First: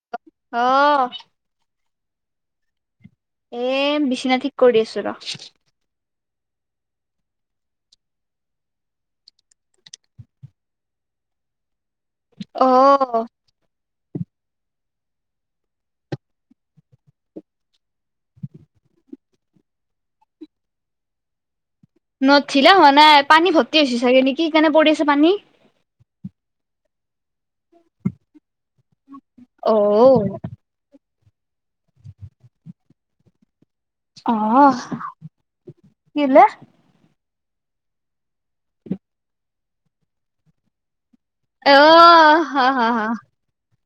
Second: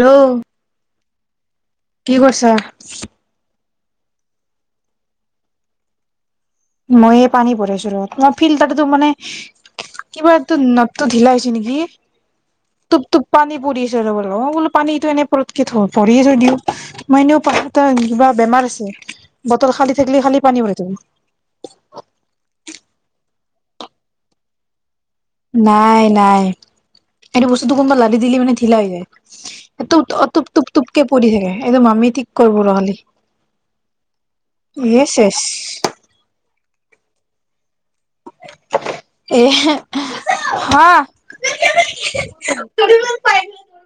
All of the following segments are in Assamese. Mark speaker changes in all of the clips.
Speaker 1: হেল্ল'
Speaker 2: অ
Speaker 1: কি কৰছা।
Speaker 2: এ বিচনা ঠিক কৰি আছো ৰ।
Speaker 1: মই পানী ভৰাইছো ৰ মই ফিল্টাটোৰ মানে কিবাটো নতটো ঢিলা হৈছে নেকি।
Speaker 2: অ
Speaker 1: টোপ টোপ পানী পৰিছে। অ বোলো পানীটো এনে পতকে থ ভৰিয়ে থৈ দিও মই এনেও কিবা বেমাৰ আছে বটল খালি থাকিলে খালি পানী ভৰাই থাকো
Speaker 2: নথঢিলা হোৱা নাই পানী ভৰ্তি হৈ হৈছে চাগে নেকি সেইকাৰণে পৰি আছে পানী
Speaker 1: নাই নাই এইটো বস্তুটো কোনবাত লাৰি দিলে মানে ঢিলা হৈ যায়
Speaker 2: অ
Speaker 1: এটো তটোপ টোপ টোপকে পৰি থাকে এইটো মামি ঠিক কৰিব কালি
Speaker 2: অ কি
Speaker 1: এ হে
Speaker 2: অ হ হ হ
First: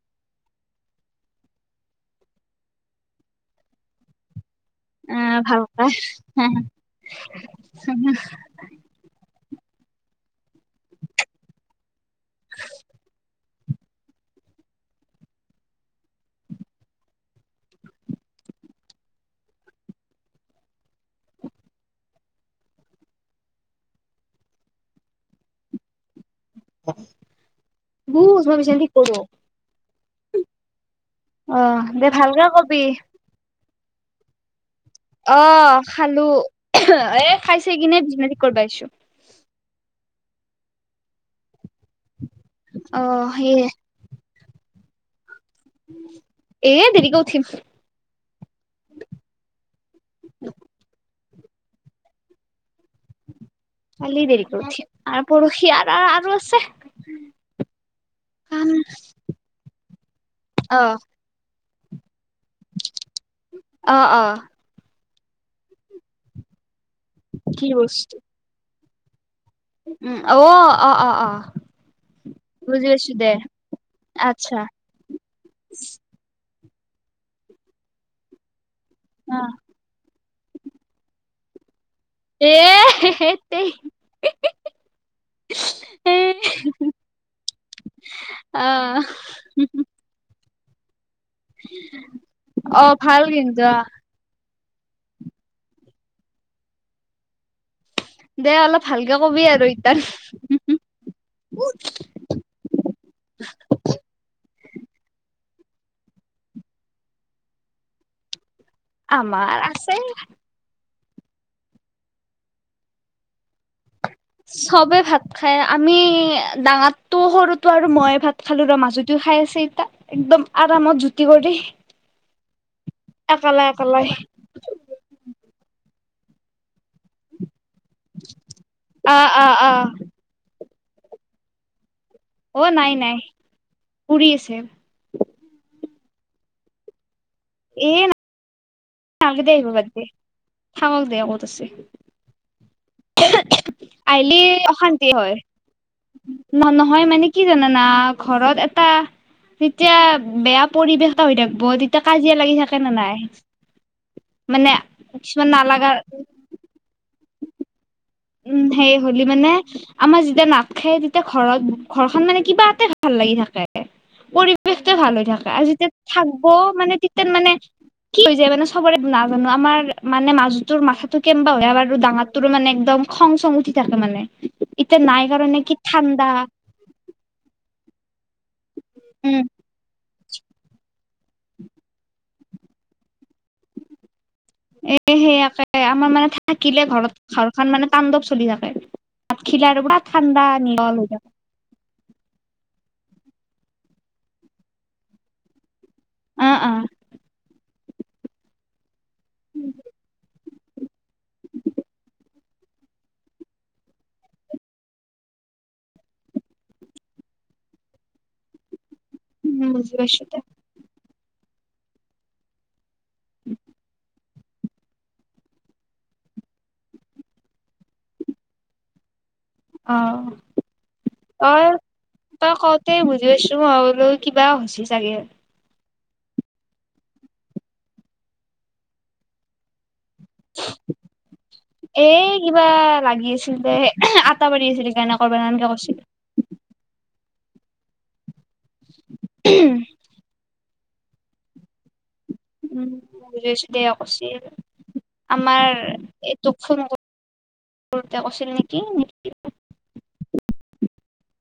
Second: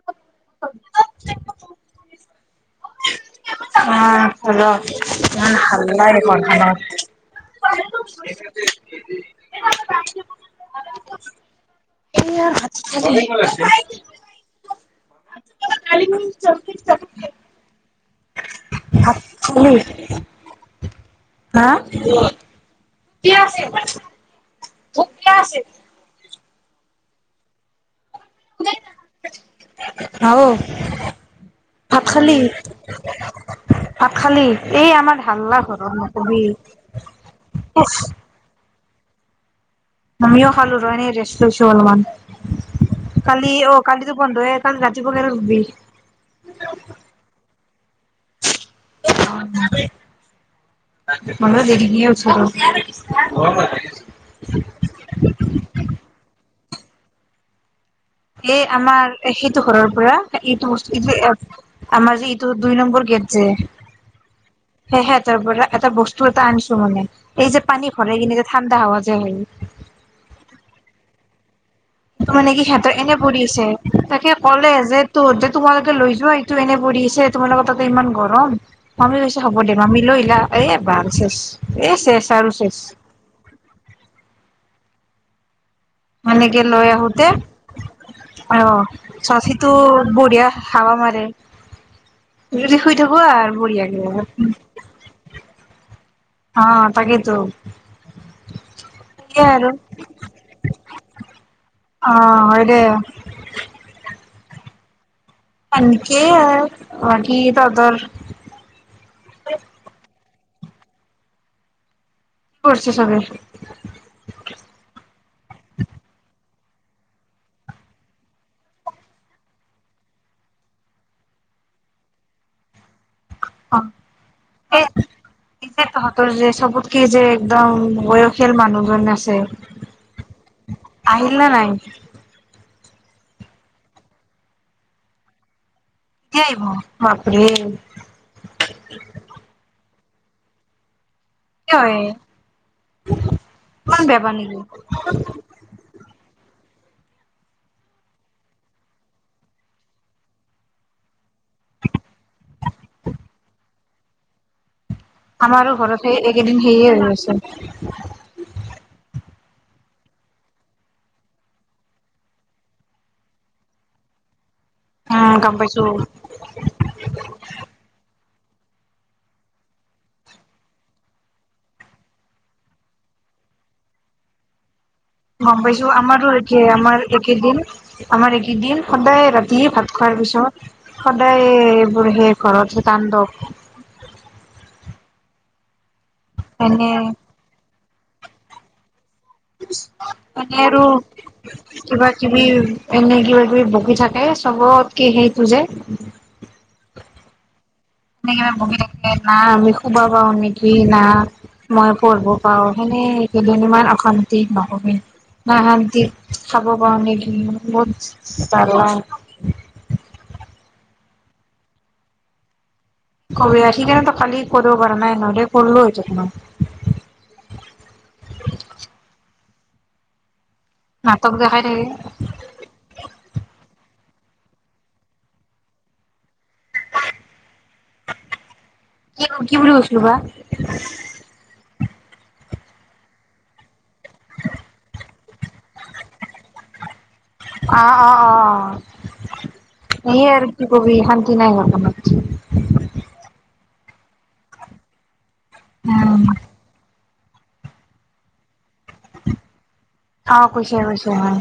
Speaker 1: [unintelligible] অ', ঘৰখনত। [unintelligible] [unintelligible] [unintelligible] [unintelligible] ভাত
Speaker 2: [unintelligible]
Speaker 1: খালি, হাঁ? [unintelligible] [unintelligible]
Speaker 2: [inaudible] গুছ মই বিছনাখান ঠিক কৰোঁ।
Speaker 1: হাও।
Speaker 2: আহ, দে ভালকে কবি।
Speaker 1: ভাত খালি? এই আমাৰ হাল্লা
Speaker 2: অ'
Speaker 1: ঘৰত
Speaker 2: খালো
Speaker 1: নকবি।
Speaker 2: এ খাইছে
Speaker 1: উফ
Speaker 2: কিনে বিছনা থিক কৰিব আহিছোঁ।
Speaker 1: আমিও খালোঁ, [unintelligible] ৰেষ্ট লৈছোঁ অলপমান।
Speaker 2: অ
Speaker 1: কালি অ' কালিটো বন্ধয়ে? [unintelligible]
Speaker 2: এয়া দেৰিকৈ উঠিম।
Speaker 1: মইয়ো দেৰিকেই উঠো ৰহ!
Speaker 2: কালি দেৰিকে উঠিম, আৰু পৰহি আৰু আৰু আছে। [inaudible]
Speaker 1: এ,
Speaker 2: কাম
Speaker 1: আমাৰ সেইটো ঘৰৰ পৰা এইটো
Speaker 2: অ
Speaker 1: বস্তুটো আমাৰ যে তোৰ দুই নম্বৰ গেট যে
Speaker 2: অ অ
Speaker 1: [unintelligible] তাৰ পৰা এটা বস্তু এটা আন মানে এই যে
Speaker 2: কি
Speaker 1: পানী
Speaker 2: বস্তু
Speaker 1: ভৰাই কিনে যে ঠাণ্ডা হাৱা [unintelligible]
Speaker 2: উম আউ অ অ অ অ।
Speaker 1: মানে কি
Speaker 2: বুজি
Speaker 1: সেহঁতৰ
Speaker 2: পাইছো
Speaker 1: এনে
Speaker 2: দে
Speaker 1: পৰি আছে, তাকে
Speaker 2: আচ্ছা
Speaker 1: ক'লে যে তহতে তোমালোকে লৈ যোৱা তো এনে পৰি আছে তোমালোকৰ তাতে ইমান গৰম। মামী
Speaker 2: অ
Speaker 1: কৈছে হব দে মামী লৈ আহিলা। এ বালছেছ।
Speaker 2: [unintelligible]
Speaker 1: এনেকে লৈ আহোতে
Speaker 2: অ
Speaker 1: আহ চাচিটো বঢ়িয়া হাৱা মাৰে।
Speaker 2: অ
Speaker 1: যদি শুই
Speaker 2: ভাল
Speaker 1: থাকো আৰ
Speaker 2: কিন্তু অ
Speaker 1: বঢ়িয়াকে। অ তাকেইতো।
Speaker 2: দে অলপ ভালকে কবি আৰু ইতাত
Speaker 1: অ হয় দে
Speaker 2: [unintelligible]
Speaker 1: এনেকেই বাকী তহঁতৰ।
Speaker 2: আমাৰ আছে।
Speaker 1: কি কৰছে চবে?
Speaker 2: চবে ভাত। খাই আমি ডাঙাৰতো সৰুতো আৰু মইে ভাত খালো ৰ মাজুতেও খাই আছে ইতা একদম আৰামত জুতি কৰি। একালে
Speaker 1: অ
Speaker 2: একালাই।
Speaker 1: তাহতঁৰ যে সবতকে যে একদম বয়সিয়াল মানুহজন
Speaker 2: অ
Speaker 1: আছে।
Speaker 2: অ অ
Speaker 1: আহিল নে নাই?
Speaker 2: অ নাই নাই ফুৰি আছে।
Speaker 1: কেতিয়া আহিব
Speaker 2: এ
Speaker 1: ঘৰ? [unintelligible]
Speaker 2: নালগে দে আহিব বাদ দে। থাকক দে কত।
Speaker 1: কিয় হে
Speaker 2: [unintelligible]
Speaker 1: ইমান বেয়া পাৱ
Speaker 2: আইলি
Speaker 1: নেকি?
Speaker 2: অশান্তি হয়। ন নহয় মানে কি জানানা, ঘৰত এটা যেতিয়া বেয়া পৰিৱেশ। হৈ থাকিব তেতিয়া কাজিয়া লাগি থাকে নে নাই? মানে কিছুমান
Speaker 1: আমাৰো
Speaker 2: নালাগা
Speaker 1: ঘৰত সেই এইকেইদিন সেইয়ে হৈ আছে।
Speaker 2: উম সেই হলি মানে, আমাৰ যেতিয়া নাখে তেতিয়া ঘৰত ঘৰখন মানে কিবা এতে ভাল লাগি থাকে। [unintelligible] ভাল হৈ
Speaker 1: উম
Speaker 2: থাকে।
Speaker 1: গম
Speaker 2: আৰু
Speaker 1: পাইছো
Speaker 2: যেতিয়া থাকিব মানে তেতিয়া মানে কি হৈ যায় মানে চবৰে নাজানো আমাৰ মানে মাজুটোৰ মাথাটো কেনুৱা হয় আৰু ডাঙৰটোৰো মানে একদম খং চং উঠি থাকে মানে। এতিয়া নাই কাৰণে
Speaker 1: গম
Speaker 2: কি
Speaker 1: পাইছো
Speaker 2: ঠাণ্ডা
Speaker 1: আমাৰো একে আমাৰ একেদিন। আমাৰ একেই দিন। সদায়
Speaker 2: উম
Speaker 1: ৰাতি ভাত খোৱাৰ পিছত সদায় এইবোৰ সেই ঘৰত যি তাণ্ডৱ
Speaker 2: এ সে আকে এ আমাৰ মানে থাকিলে
Speaker 1: এনে
Speaker 2: ঘৰত ঘৰখন মানে তাণ্ডৱ চলি থাকে। ভাত খিলা আৰু পুৰা
Speaker 1: [unintelligible]
Speaker 2: ঠাণ্ডা
Speaker 1: এনে আৰু
Speaker 2: নিৰল হৈ থাকে
Speaker 1: কিবা কিবি। এনে কিবা কিবি বকি থাকে চবতকে সেইটো যে।
Speaker 2: উম উম।
Speaker 1: এনে কিবা বকি থাকে এ না আমি শুবা পাওঁ নেকি না মই পঢ়বো পা সেনেদ ইমান অশান্তি নহয়েই নাই শান্তি খাব পাৰো নেকি বহুত চালা
Speaker 2: উম বুজি পাইছো।
Speaker 1: [unintelligible] ত কালি পদ কৰা নাই নহলে কৰ্লু হয় তেখন
Speaker 2: অহ।
Speaker 1: দেখাই
Speaker 2: অহ
Speaker 1: থাকে
Speaker 2: তই কওঁতেই বুজি পাইছো মই বোলো কিবা হৈছে চাগে।
Speaker 1: কি কিবুলি বুজ [unintelligible]
Speaker 2: এই কিবা লাগি আছিল দে আটা মাৰি আছিল কাৰণে কৰবাৰ এনকে কৈছিলে।
Speaker 1: অহ অহ অহ অহ। ই আৰ কি কবি শান্তি নাই ঘৰ খনত
Speaker 2: উম [unintelligible] দে কৈছিল আমাৰ
Speaker 1: উম
Speaker 2: এইটোক ফোন কৰোতে কৈছিল নি
Speaker 1: অ কৈছে কৈছে হয়।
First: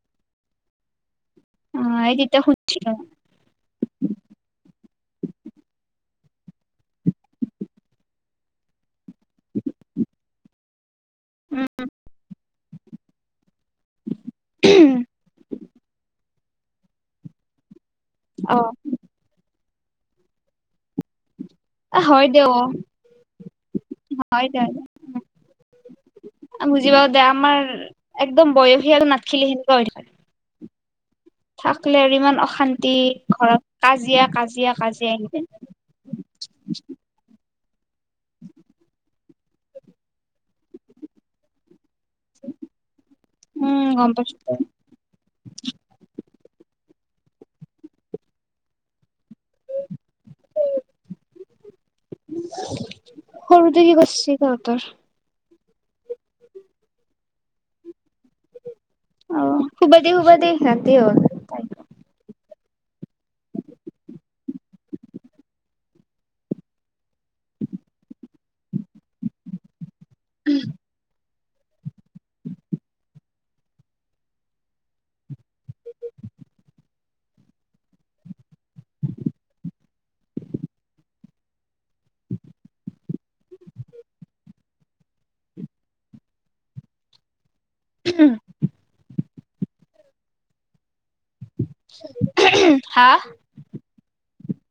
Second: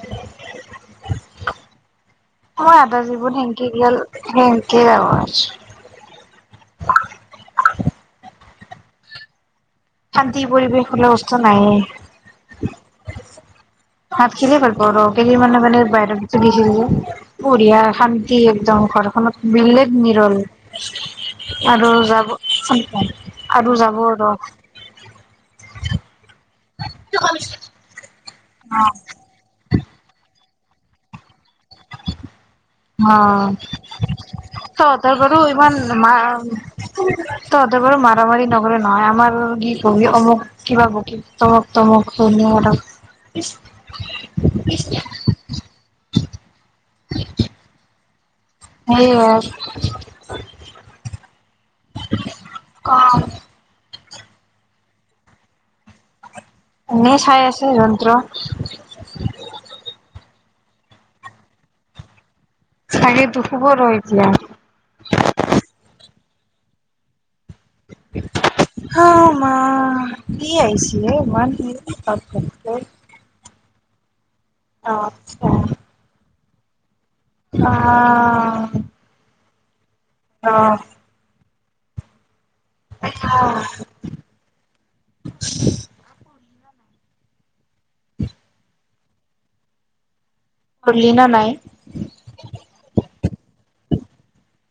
Speaker 2: অ এই তেতিয়া
Speaker 1: [inaudible] আমাৰ
Speaker 2: সুধিছিলো
Speaker 1: আদা জীৱন সেনকে গেল সেনকে যাব আৰু। শান্তি পৰিৱেশ। [unintelligible] বস্তু
Speaker 2: উম
Speaker 1: নাইয়ে। [unintelligible] চুলিখিনি বঢ়িয়া। শান্তি একদম, ঘৰখনত বিলেগ নিৰল। আৰু
Speaker 2: অ হয়
Speaker 1: যাব
Speaker 2: দে অ
Speaker 1: আৰু যাব ৰ।
Speaker 2: [unintelligible] বুজিপাব দে আমাৰ একদম বয়সীয়াল নাথখিলি সেনেকুৱা হৈ থাকিলে আৰু ইমান অশান্তি
Speaker 1: অ
Speaker 2: ঘৰত কাজিয়া কাজিয়া
Speaker 1: তহঁতৰ
Speaker 2: কাজিয়া
Speaker 1: বাৰু
Speaker 2: আ
Speaker 1: তহঁতে বাৰু মাৰামাৰি নকৰে নহয় আমাৰ কি কবি অমুক কিবা বকি তমু টমুকটো মো
Speaker 2: উম গম পাইছো
Speaker 1: হয় সেইয়াই
Speaker 2: সৰুতে কি কৰিছে ঠিকত
Speaker 1: কোনে চাই আছে যন্ত্ৰ
Speaker 2: অ হুব দে হুব দে ৰাতি হ'ল
Speaker 1: চাৰী খুব ৰ এতিয়া দে হ মা কি আহিছিলে ইমান তাৰ পৰা আচ্ছা অ অ
Speaker 2: ই
Speaker 1: অ
Speaker 2: হম
Speaker 1: নাই
Speaker 2: হা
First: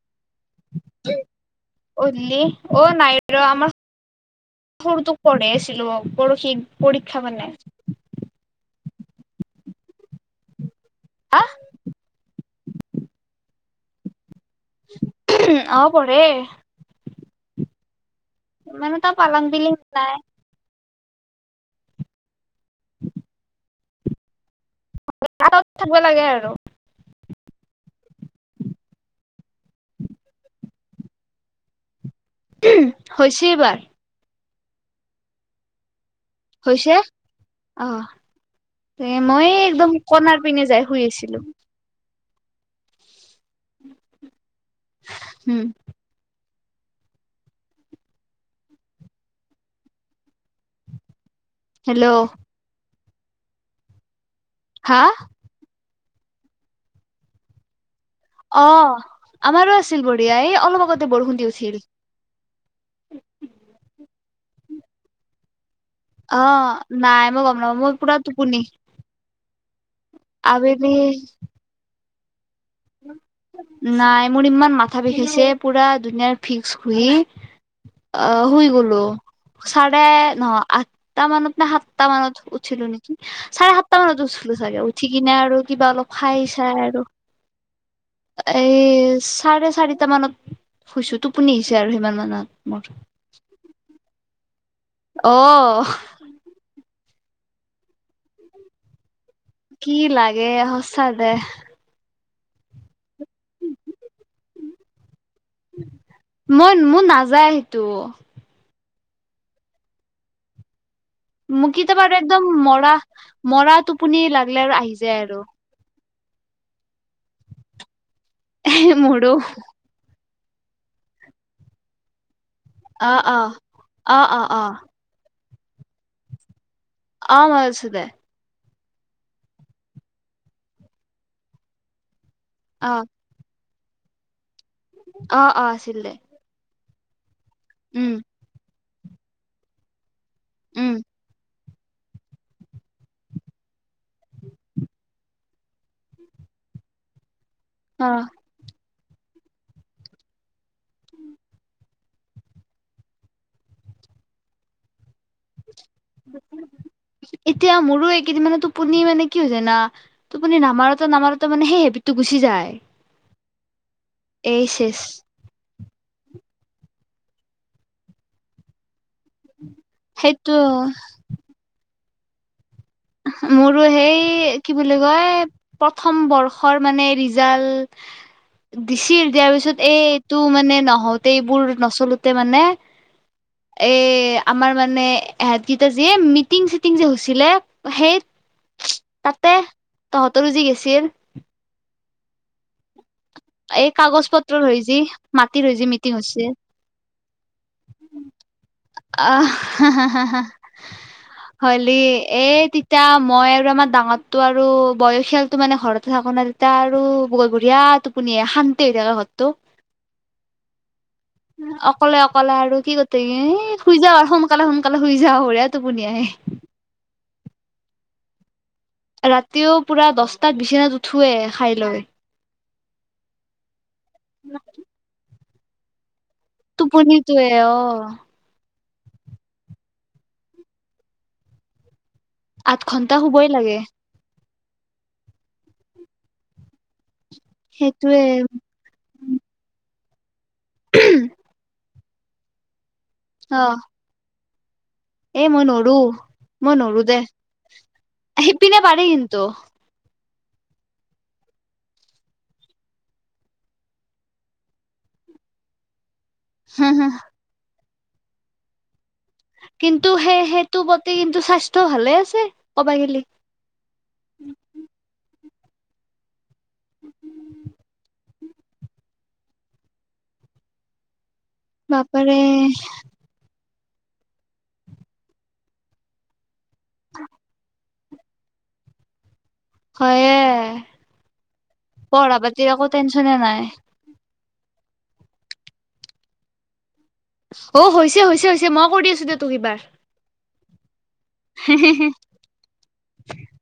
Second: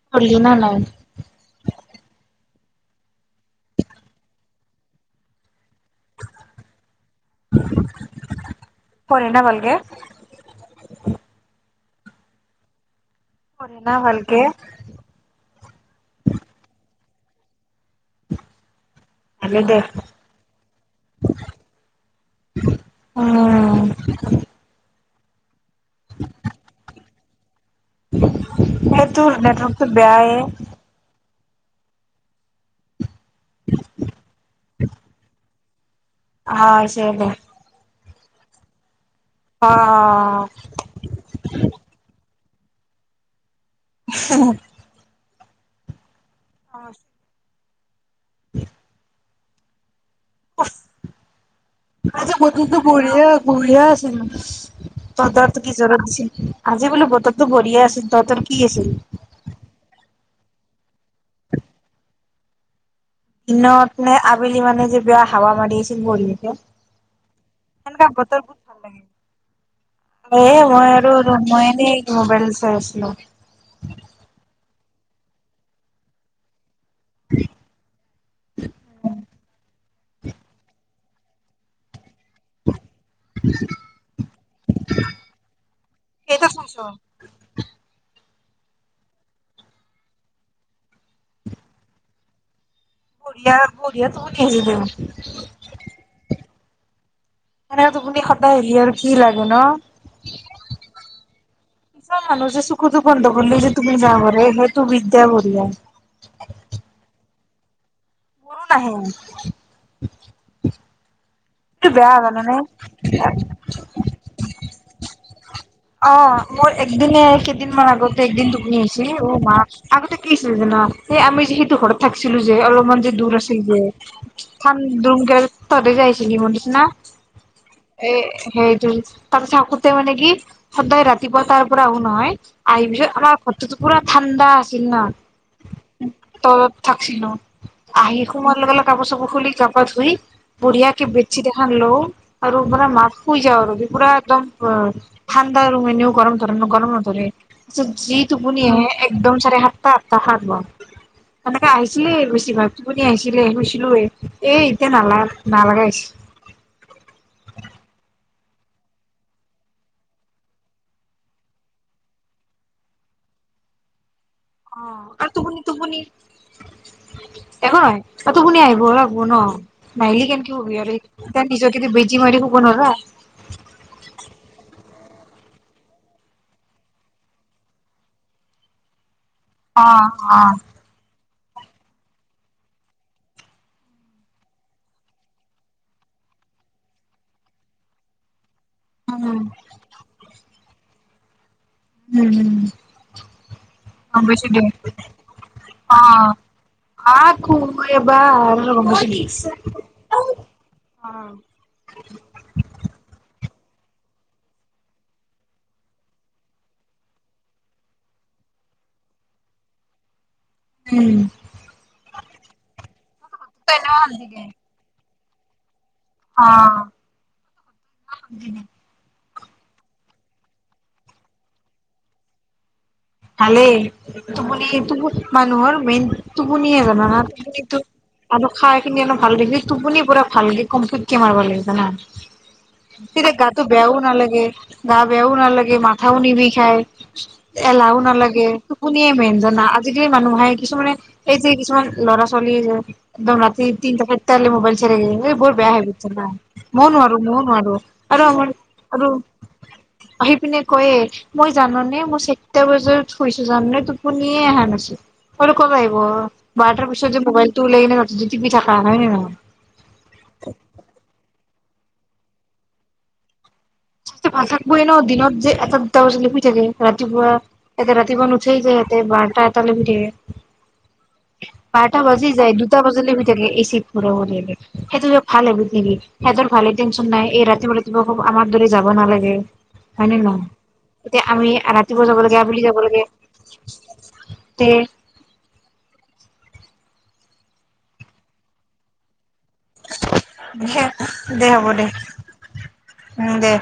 Speaker 1: খুলি নে নাই
Speaker 2: অধলি অ নাই ৰ আমাৰ ফুৰটো পঢ়েছ পৰশি পৰীক্ষা মানে
Speaker 1: পঢ়ে না ভাল কে
Speaker 2: আহ
Speaker 1: পঢ়ে না ভালকে
Speaker 2: আহ পঢ়ে মানে তাৰ পালং বিলিং নাই
Speaker 1: বুজি পোৱা নাই ভইচতো অ বুজি পোৱা নাই ভইচতো
Speaker 2: বুজি পোৱা নাই ভইচতো থাকিব লাগে আৰু
Speaker 1: সেইটোৰ নেটৱৰ্কটো বেয়াই
Speaker 2: উম হৈছে এইবাৰ
Speaker 1: [inaudible] অ চ
Speaker 2: হৈছে
Speaker 1: দে [unintelligible]
Speaker 2: এ মই
Speaker 1: অ
Speaker 2: একদম কণাৰ পিনে যাই শুই আছিলো
Speaker 1: [unintelligible] হ হ
Speaker 2: উম
Speaker 1: অ উম
Speaker 2: হেল্ল'
Speaker 1: আজি বতৰটো বুঢ়িয়া বুঢ়িয়া আছিল
Speaker 2: হা
Speaker 1: ত দৰ্থ কি [unintelligible] দি আজি বোলো বতৰতো ভৰিয়া আছে
Speaker 2: অ আমাৰো আছিল বঢ়িয়া এই লগত [unintelligible] বহুত দিছিল
Speaker 1: দিনত নে আবেলি মানে যে বেয়া হাৱা মাৰি আছে
Speaker 2: অ নাই মই গম নাপওঁ মই
Speaker 1: সেনেকা
Speaker 2: পুৰা
Speaker 1: বতৰ বহুত
Speaker 2: টোপনি
Speaker 1: ভাল লাগে এ মই
Speaker 2: আবেলি
Speaker 1: আৰু মই এনে মোবাইল চাই আছিলো
Speaker 2: নাই মোৰ ইমান মাচ তথাপি হৈছে পূৰা ধুনীয়াৰ ফিক্স [unintelligible] শুই আহ শুই গলো চাৰে নহ আঠ ত মানে ত সাত [unintelligible] সাতটা মানত উঠিলো নেকি চাৰে সাতটা মানত উঠিলো চাগে উঠি কিনে আৰু কিবা অলপ খাই
Speaker 1: সেইটো
Speaker 2: চাই
Speaker 1: কৈছো
Speaker 2: আৰু [unintelligible] এই চাৰে চাৰিটা মানত শুইছো টোপনি আহিছে আৰু সিমান মানত মোৰ
Speaker 1: বঢ়িয়া বঢ়িয়া তহঁত [unintelligible] অ'
Speaker 2: অ
Speaker 1: মানে টোপুনি সদায় ৰিয়েলিটি লাগে। ন
Speaker 2: কি লাগে সচা দে।
Speaker 1: কিছুমান মানুহ যে চকু তকু বন্ধ কৰিলে যে তুপুনি যাব পাৰে সেই তো বিদ্যা ভৰি আহ।
Speaker 2: তো
Speaker 1: মোৰো নাহে।
Speaker 2: মোৰ
Speaker 1: এইটো
Speaker 2: কেতিয়াবা
Speaker 1: বেয়া
Speaker 2: একদম
Speaker 1: জানানে
Speaker 2: মৰা মৰা টোপনি লাগিলে আৰু আহি যায় আৰু।
Speaker 1: অ' মোৰ একদিনে কেইদিনমান আগত। একদিন তোপনি আইছে
Speaker 2: মোৰো
Speaker 1: অ' মা আগতে। কি হৈছে জান সেই আমি যিহেতু ঘৰত থাকিছিলো। অলপমান যে
Speaker 2: অ অ
Speaker 1: দূৰ আছিল যে
Speaker 2: অ অ অ
Speaker 1: থান দুন গেল তহঁতে আইচিলি যে মোৰ নিচিনা।
Speaker 2: অ' মনত আছে দে।
Speaker 1: তাৰপিছত আাক তে মানে কি? সদদায় ৰাতিপুৱা তাৰ পৰা আহো নহয়? আহি
Speaker 2: অ
Speaker 1: [unintelligible] আমাৰ তোটো পুৰা ঠাণ্ডা।
Speaker 2: অ অ আছিল দে
Speaker 1: [unintelligible] থাকছিলো।
Speaker 2: উম
Speaker 1: আহি সোমোৱাৰ লগে লগ কাপোৰ চাপোৰ খুলি গা-পা ধুই
Speaker 2: উম
Speaker 1: বঢ়িয়াকে বেটচিত এখ হেল্ল' আৰু [unintelligible] শুই যাওঁ, আৰু পুৰা একদম ঠাণ্ডা ৰুম, এনেও গৰম ধ গৰম নধৰে। তাৰ পিছত
Speaker 2: অ
Speaker 1: যি তুপনি আহে এ একদম চাৰে সাতটা, আঠটা সাত বাৰ, সেনেকে আহিছিলে বেছিভাগ টোপনি আহিছিলে শুইছিলো এ এতিয়া নালা-নালাগা হৈছিল।
Speaker 2: এতিয়া মোৰো এইকেইদিন মানে টোপনি মানে কি হৈ হৈ যায় না, টোপনি নামাৰোতে নামাৰোতে মানে সেই হেবিতটো গুচি যায়। এই চেচ
Speaker 1: অ', আৰু তুপনি তুপুনি একো নহয়, তুপুনি আহিব হব নহ, নাহিলি কেনকে
Speaker 2: সেইটো
Speaker 1: হবি আৰু তা নিজকে যিমাৰ ক নব [unintelligible]
Speaker 2: মোৰো সেই কি বুলি কয়, প্ৰথম বৰ্ষৰ মানে ৰিজাল্ট দিছিল। দিয়াৰ পিছত
Speaker 1: অ
Speaker 2: এই এইটো
Speaker 1: অ
Speaker 2: মানে নহত সেইবোৰ নচলোতে মানে এ, আমাৰ মানে এহাত কেইটা যে মিটিং চিটিং যে হৈছিলে। সেই [unintelligible]
Speaker 1: উম
Speaker 2: তাতে, তহঁতৰ জি [unintelligible] ছিল।
Speaker 1: উম, হম।
Speaker 2: এই কাগজ পত্ৰৰ যি মাটিৰ হৈ, যি মিটিং হৈছে। আহ, হ-হ-হলে এই তেতয়া মই আৰু [unintelligible] আৰু আমাৰ ডাঙৰটো আৰু বয়সিয়ালটো মানে ঘৰতে থাকো ন, তেতিয়া আৰু বঢ়িয়া টোপনি শান্তি হৈ থাকে ঘৰটো। অকলে, অকলে আৰু কি কটে খুই যা আৰু সোনকালে, সোনকালে। শুই যাওঁ টোপনি আহে।
Speaker 1: অনে [inaudible]
Speaker 2: ৰাতিও পুৰা দছটাত বিচনাত উঠোৱে খাইলৈ।
Speaker 1: ভালে টোপনি, টোপ মানুহৰ মেইন। টোপনিয়ে জানা না
Speaker 2: টোপনিটোৱে
Speaker 1: টোপনিটো
Speaker 2: অ
Speaker 1: আৰু খাই টোপনি অলপ ভাল লাগিলে টোপনি পুৰা ভালকে কম্পীটকৈ মাৰিব লাগে জানা।
Speaker 2: আঠ ঘন্টা
Speaker 1: তেতিয়া
Speaker 2: শুবই
Speaker 1: গাটো
Speaker 2: লাগে
Speaker 1: বেয়াও নালাগে। গা বেয়াও নালাগে, মাথাও নিবিখায়। এলাহ
Speaker 2: সেইটোয়ে
Speaker 1: নালাগে টোপনিয়ে মেন জানা আ। য-মানুহ [unintelligible] আহে। কিছুমানে এই যে কিছুমান লৰা চলি যায়। দিন ৰাতি
Speaker 2: অ
Speaker 1: তিনটাহে কালি মোবাইল। চে
Speaker 2: এ
Speaker 1: বৰ
Speaker 2: মই
Speaker 1: বেয়া হেবিত
Speaker 2: নৰো
Speaker 1: জানা
Speaker 2: মই
Speaker 1: মইও
Speaker 2: নৰো দে
Speaker 1: নোৱাৰোঁ, মইও নোৱাৰো আৰু, ম
Speaker 2: সিপিনে পাৰি
Speaker 1: আৰু
Speaker 2: কিন্তু
Speaker 1: আহি, পিনে কয়ে, মই জাননে মোৰ চৰিত্ৰ যে থুইছো জান নে টোপনিয়ে অহা নাছিল মই বোলো ক'লে আহিব।
Speaker 2: হা
Speaker 1: বাৰটাৰ
Speaker 2: হা
Speaker 1: পিছত যে মবাইলটো ওলাই কিনি ৰাতি। যি টিপি থাকা হয় নে নহয়।
Speaker 2: কিন্তু সেই-সেইটো প্ৰতি কিন্তু স্বাস্থ্য তো ভালে আছে, ক'বা গেলে।
Speaker 1: হে ভাল থাকবই ন দিনত যে এটা দুটা বজালে শুই থাকে ৰাতিপুৱা, একে ৰাতিপুৱা নুঠেই যে ইয়াতে বাৰটা এটা লৈ শুই থাকে। বাৰটা বাজি
Speaker 2: বাপাৰে
Speaker 1: যায়, দুটা বজালে শুই থাকে এচিত। [unintelligible] সিহঁতৰ ভালে টেনচন নাই এই ৰাতিপুৱা-ৰাতিপুৱা খব আমাৰ দৰে যাব নালাগে। হয় নে
Speaker 2: হয়ে
Speaker 1: নহয়। এতিয়া আমি ৰাতিপুৱা যাব লাগে,
Speaker 2: পঢ়া
Speaker 1: আবেলি
Speaker 2: পাতিৰ
Speaker 1: যাব
Speaker 2: একো
Speaker 1: লাগে।
Speaker 2: টেনচনে নাই
Speaker 1: তে।
Speaker 2: অ', হৈছে-হৈছে-হৈছে মই কৰি দি আছো দে তোক এইবাৰ
Speaker 1: দে-দে হ'ব দে। উম, দে।